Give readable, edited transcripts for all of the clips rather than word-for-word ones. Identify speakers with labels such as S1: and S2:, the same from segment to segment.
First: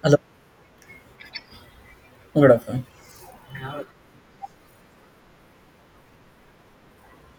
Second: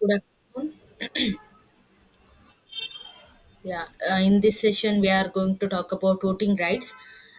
S1: Good
S2: Hello.
S1: afternoon.
S2: Good afternoon.
S1: Yeah, in this session, we are going to talk about voting rights.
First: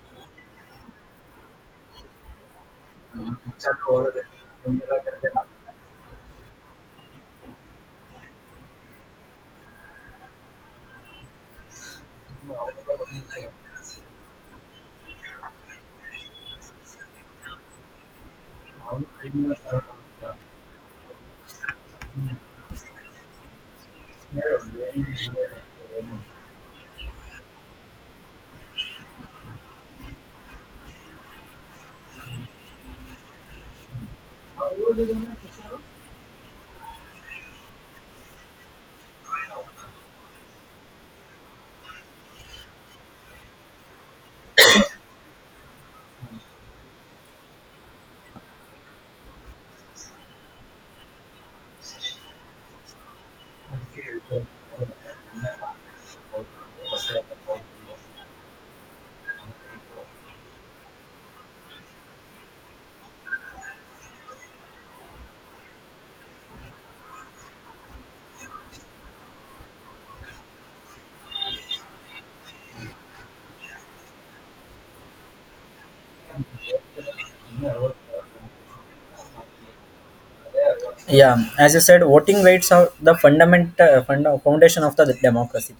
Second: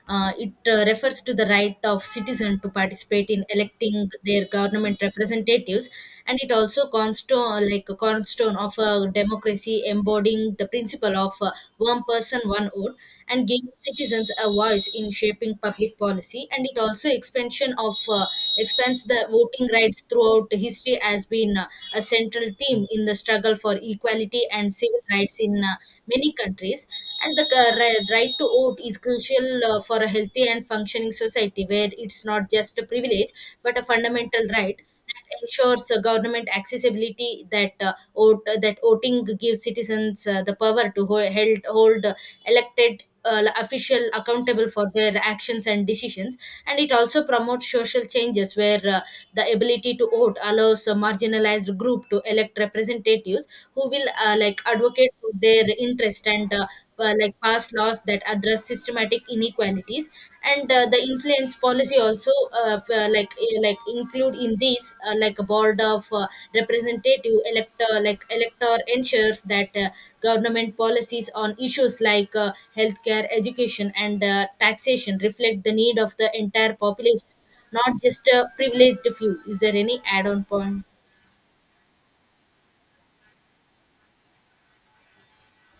S1: It refers to the right of citizen to participate in electing their government representatives, and it also cornerstone like a cornerstone of a democracy, embodying the principle of one person, one vote, and giving citizens a voice in shaping public policy. And it also expansion of expands the voting rights throughout history has been a central theme in the struggle for equality and civil rights in many countries, and the right to vote is crucial for a healthy and functioning society where it's not just a privilege but a fundamental right that ensures government accessibility. That voting gives citizens the power to hold elected official accountable for their actions and decisions, and it also promotes social changes where the ability to vote allows a marginalized group to elect representatives who will advocate for their interest, and pass laws that address systematic inequalities, and the influence policy also include in this like a board of representative elector like elector ensures that government policies on issues like healthcare, education, and taxation reflect the need of the entire population, not just a privileged few. Is there any add-on point?
S2: Yeah, as you said, voting rights are the foundation of the democracy,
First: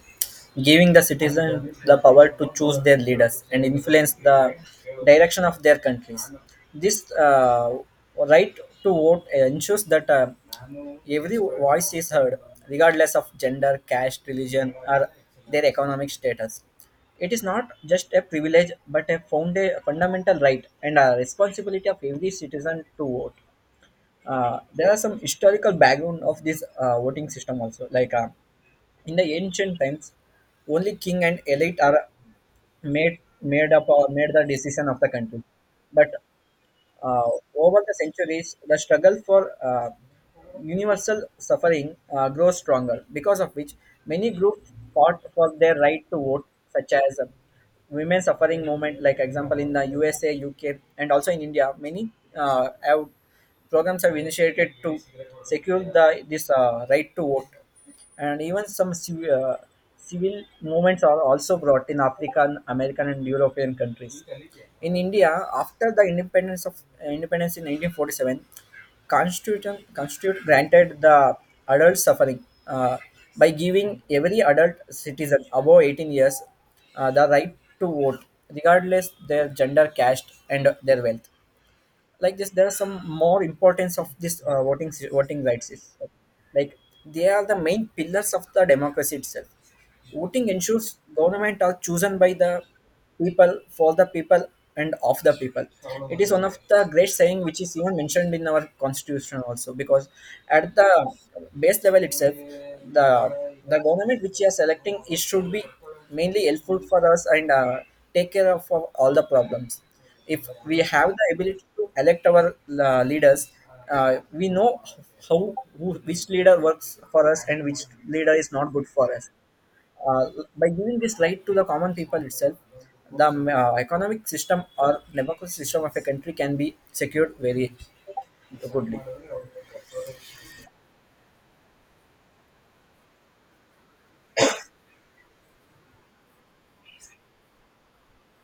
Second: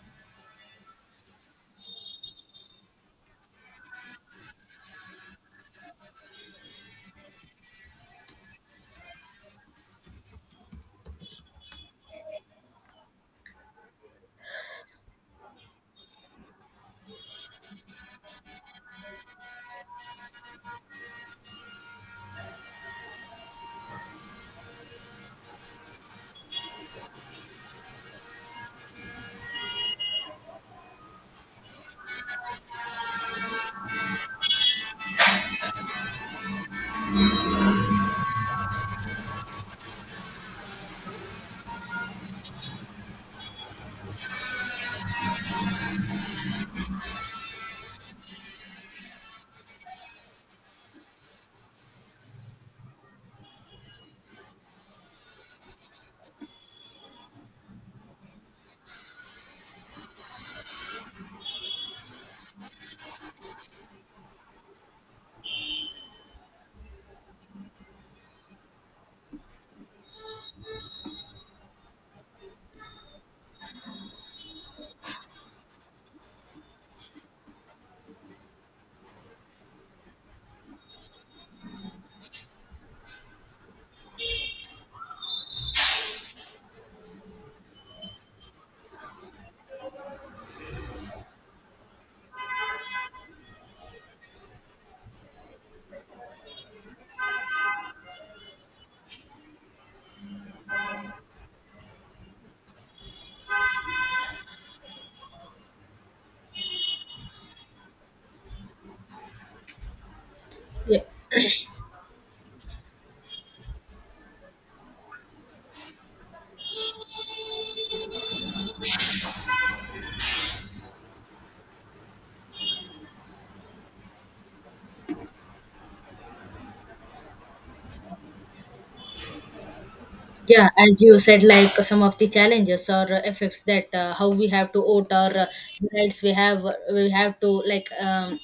S2: giving the citizens the power to choose their leaders and influence the direction of their countries. This right to vote ensures that every voice is heard, regardless of gender, caste, religion, or their economic status. It is not just a privilege, but a fundamental right and a responsibility of every citizen to vote. There are some historical background of this voting system also. In the ancient times, only king and elite are made made up or made the decision of the country. But uh, over the centuries, the struggle for universal suffering grows stronger, because of which many groups fought for their right to vote, such as women suffering movement, like example in the USA, UK, and also in India. Uh, have, Programs have initiated to secure the this right to vote, and even some civil movements are also brought in African, American, and European countries. In India, after the independence in 1947, constitution constitute granted the adult suffering, uh, by giving every adult citizen above 18 years the right to vote, regardless their gender, caste, and their wealth. Like this, there are some more importance of this voting voting rights is, like, they are the main pillars of the democracy itself. Voting ensures government are chosen by the people, for the people, and of the people. It is one of the great saying which is even mentioned in our constitution also, because at the base level itself, the the government which you are selecting, it should be mainly helpful for us and take care of all the problems if we
S1: Yeah.
S2: have the ability to elect our leaders. uh, we know how which leader works for us and which leader is not good for us. uh, by giving this right to the common people itself, the economic system or democratic system of a country can be secured very goodly.
S1: Yeah, as you said, like some of the challenges or effects, that how we have to vote or rights we have, we have to like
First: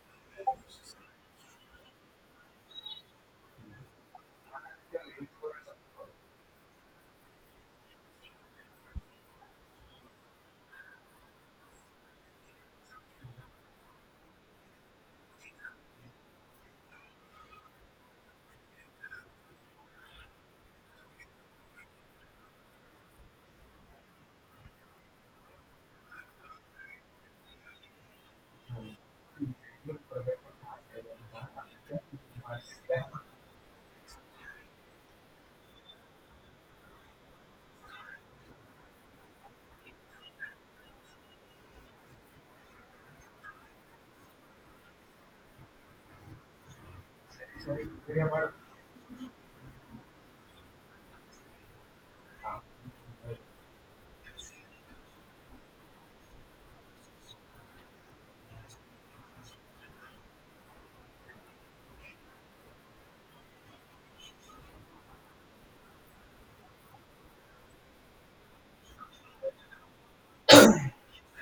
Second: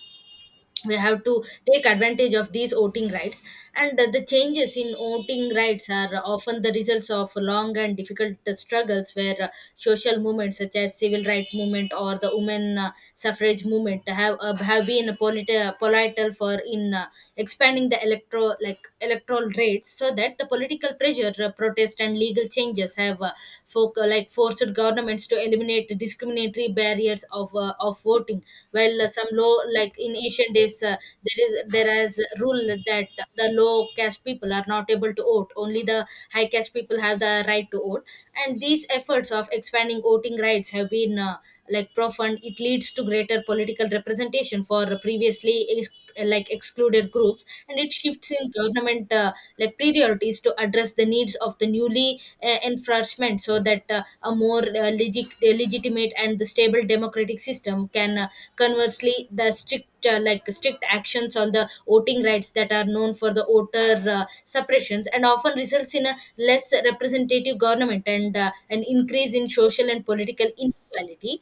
S1: we have to take advantage of these voting rights. And the changes in voting rights are often the results of long and difficult struggles where social movements such as civil rights movement or the women suffrage movement have been political for in expanding the electro like electoral control rates, so that the political pressure, protest, and legal changes have forced governments to eliminate discriminatory barriers of voting. While some law, like in ancient days, there is a rule that the low caste people are not able to vote. Only the high caste people have the right to vote. And these efforts of expanding voting rights have been like profound. It leads to greater political representation for previously excluded groups, and it shifts in government. Like priorities to address the needs of the newly enfranchisement, so that a more legitimate and the stable democratic system can conversely the strict strict actions on the voting rights that are known for the voter suppressions and often results in a less representative government and an increase in social and political inequality.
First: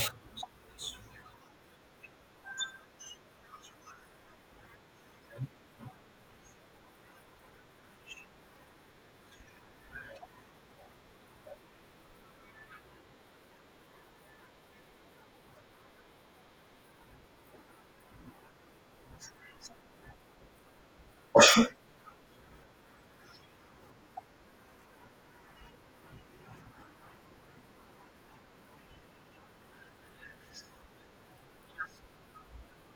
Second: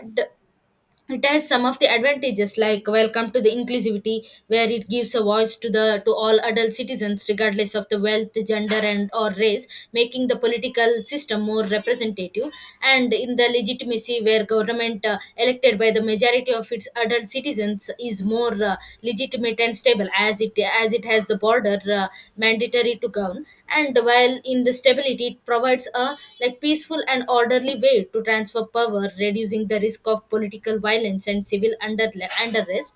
S1: And it has some of the advantages, like welcome to the inclusivity, where it gives a voice to the to all adult citizens regardless of the wealth, gender, and or race, making the political system more representative; and in the legitimacy, where government elected by the majority of its adult citizens is more legitimate and stable, as it has the border mandatory to govern; and while in the stability, it provides a like peaceful and an orderly way to transfer power, reducing the risk of political violence and civil unrest.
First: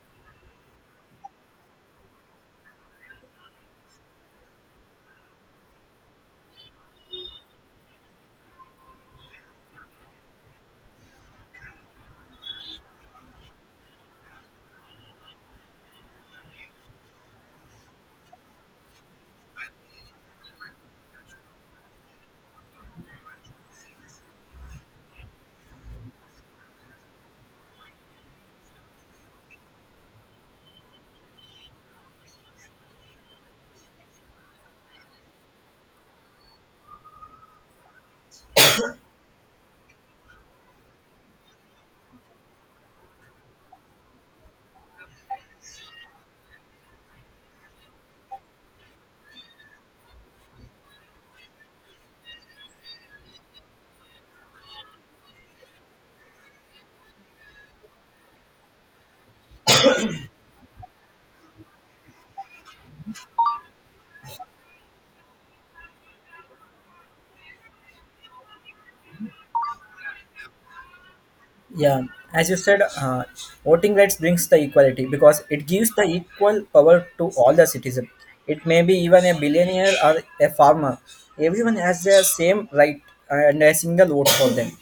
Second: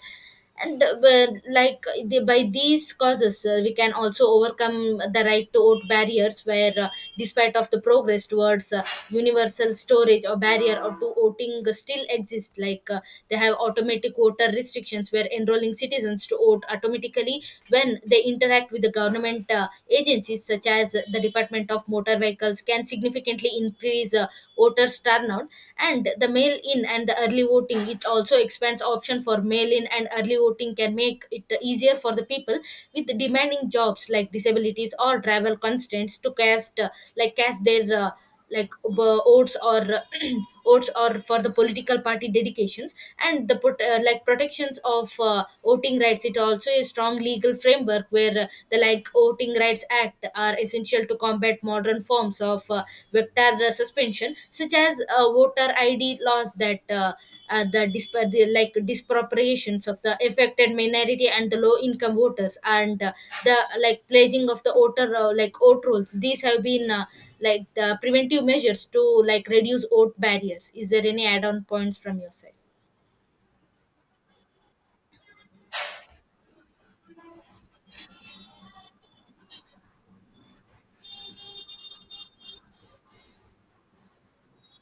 S1: And the, by these causes, we can also overcome the right to vote barriers, where despite of the progress towards universal storage or barrier or to voting, still exists. Like they have automatic voter restrictions, where enrolling citizens to vote automatically when they interact with the government agencies such as the Department of Motor Vehicles can significantly increase voters' turnout. And the mail-in and the early voting, it also expands option for mail-in and early voting can make it easier for the people with demanding jobs like disabilities or travel constraints to cast cast their oaths, or oaths, or for the political party dedications. And the put, protections of voting rights, it also a strong legal framework where the like voting rights act are essential to combat modern forms of vector suspension, such as voter id laws that the, disp- the like disproportions of the affected minority and the low income voters, and the like pledging of the voter vote rolls, these have been the preventive measures to like reduce oat barriers. Is there any add-on points
S2: Yeah,
S1: from your
S2: as
S1: side?
S2: you said, voting rights brings the equality because it gives the equal power to all the citizens. It may be even a billionaire or a farmer. Everyone has the same right and a single vote for them.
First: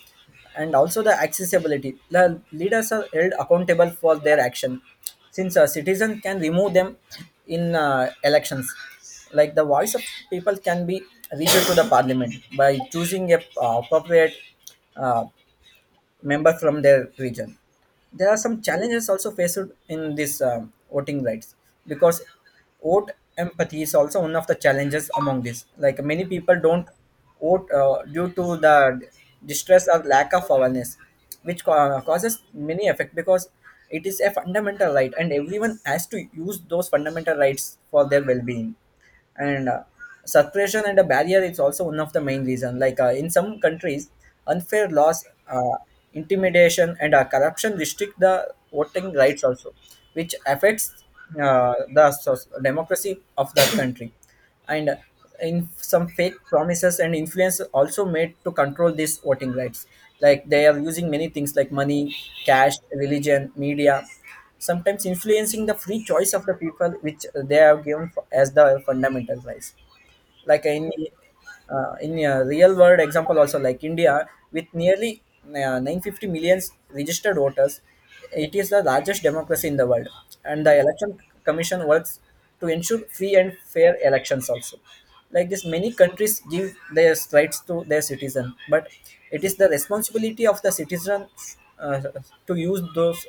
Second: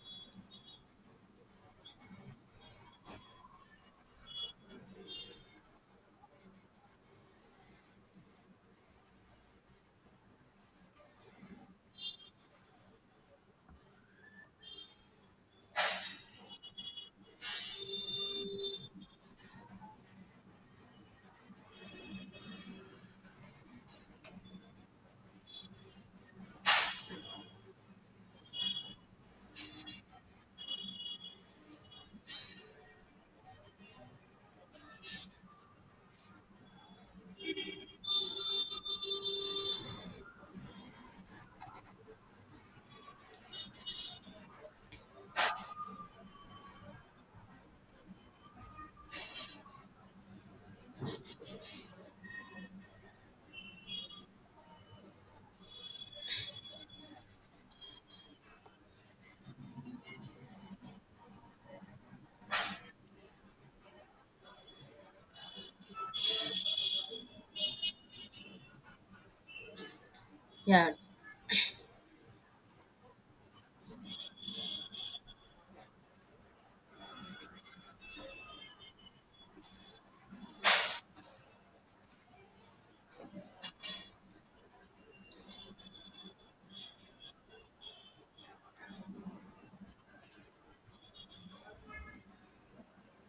S2: And also the accessibility. The leaders are held accountable for their action, since a citizen can remove them in elections. Like the voice of people can be reached to the parliament by choosing a appropriate. Uh, Members from their region. There are some challenges also faced in this voting rights, because vote empathy is also one of the challenges among this. Like, many people don't vote due to the distress or lack of awareness, which causes many effect, because it is a fundamental right and everyone has to use those fundamental rights for their well-being. And suppression and a barrier is also one of the main reason, like in some countries unfair laws, intimidation, and corruption restrict the voting rights also, which affects the democracy of that country. And in some fake promises and influence also made to control these voting rights, like they are using many things like money, cash, religion, media, sometimes influencing the free choice of the people which they have given as the fundamental rights. Like
S1: Yeah.
S2: in a real world example also, like India, with nearly 950 millions registered voters, it is the largest democracy in the world, and the election commission works to ensure free and fair elections also. Like this, many countries give their rights to their citizen, but it is the responsibility of the citizen uh, to use those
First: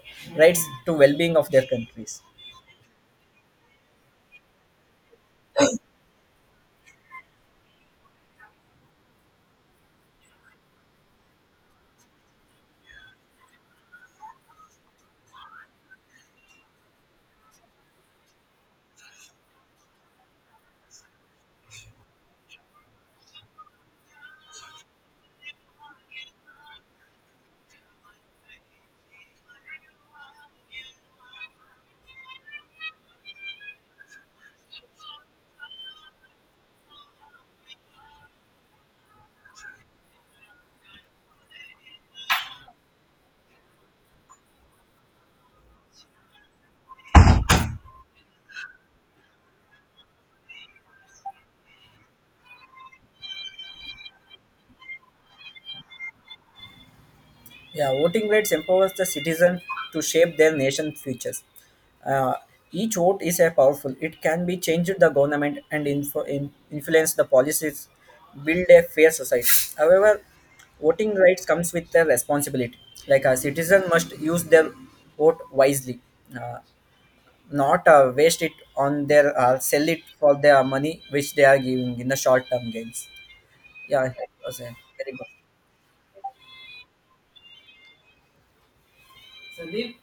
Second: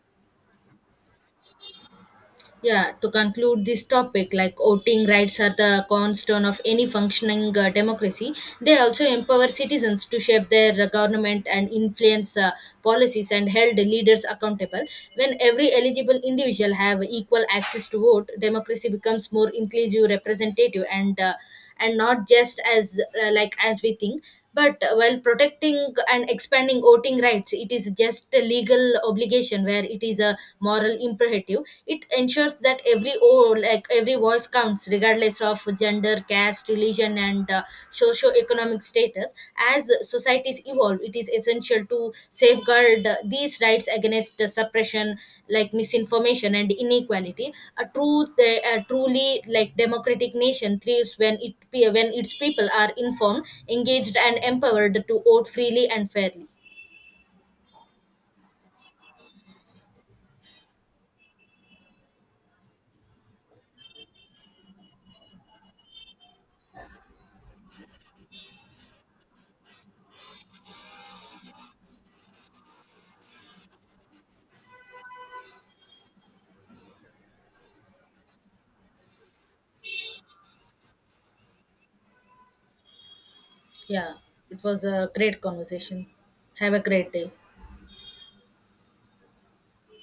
S2: rights to well-being of their countries.
S1: Yeah, to conclude this topic, like voting rights are the cornerstone of any functioning democracy. They also empower citizens to shape their government and influence policies and held leaders accountable. When every eligible individual have equal access to vote, democracy becomes more inclusive, representative, and not just as as we think, but while protecting and expanding voting rights, it is just a legal obligation where it is a moral imperative. It ensures that every oh, like every voice counts, regardless of gender, caste, religion, and socio-economic status sectors. As societies evolve, it is essential to safeguard these rights against the suppression, like misinformation and inequality. A truly like democratic nation thrives when its people are informed, engaged, and empowered to vote freely and fairly.
S2: Yeah, voting rights empowers the citizen to shape their nation's futures. Uh, each vote is a powerful. It can be changed the government and influence the policies, build a fair society. However, voting rights comes with a responsibility. Like, a citizen must use their vote wisely, uh, not waste it on their sell it for their money which they are giving in the short term gains. Yeah,
S1: Yeah,
S2: it was
S1: it
S2: a
S1: was a
S2: very good.
S1: great conversation. Have a great day.
S2: Sandeep?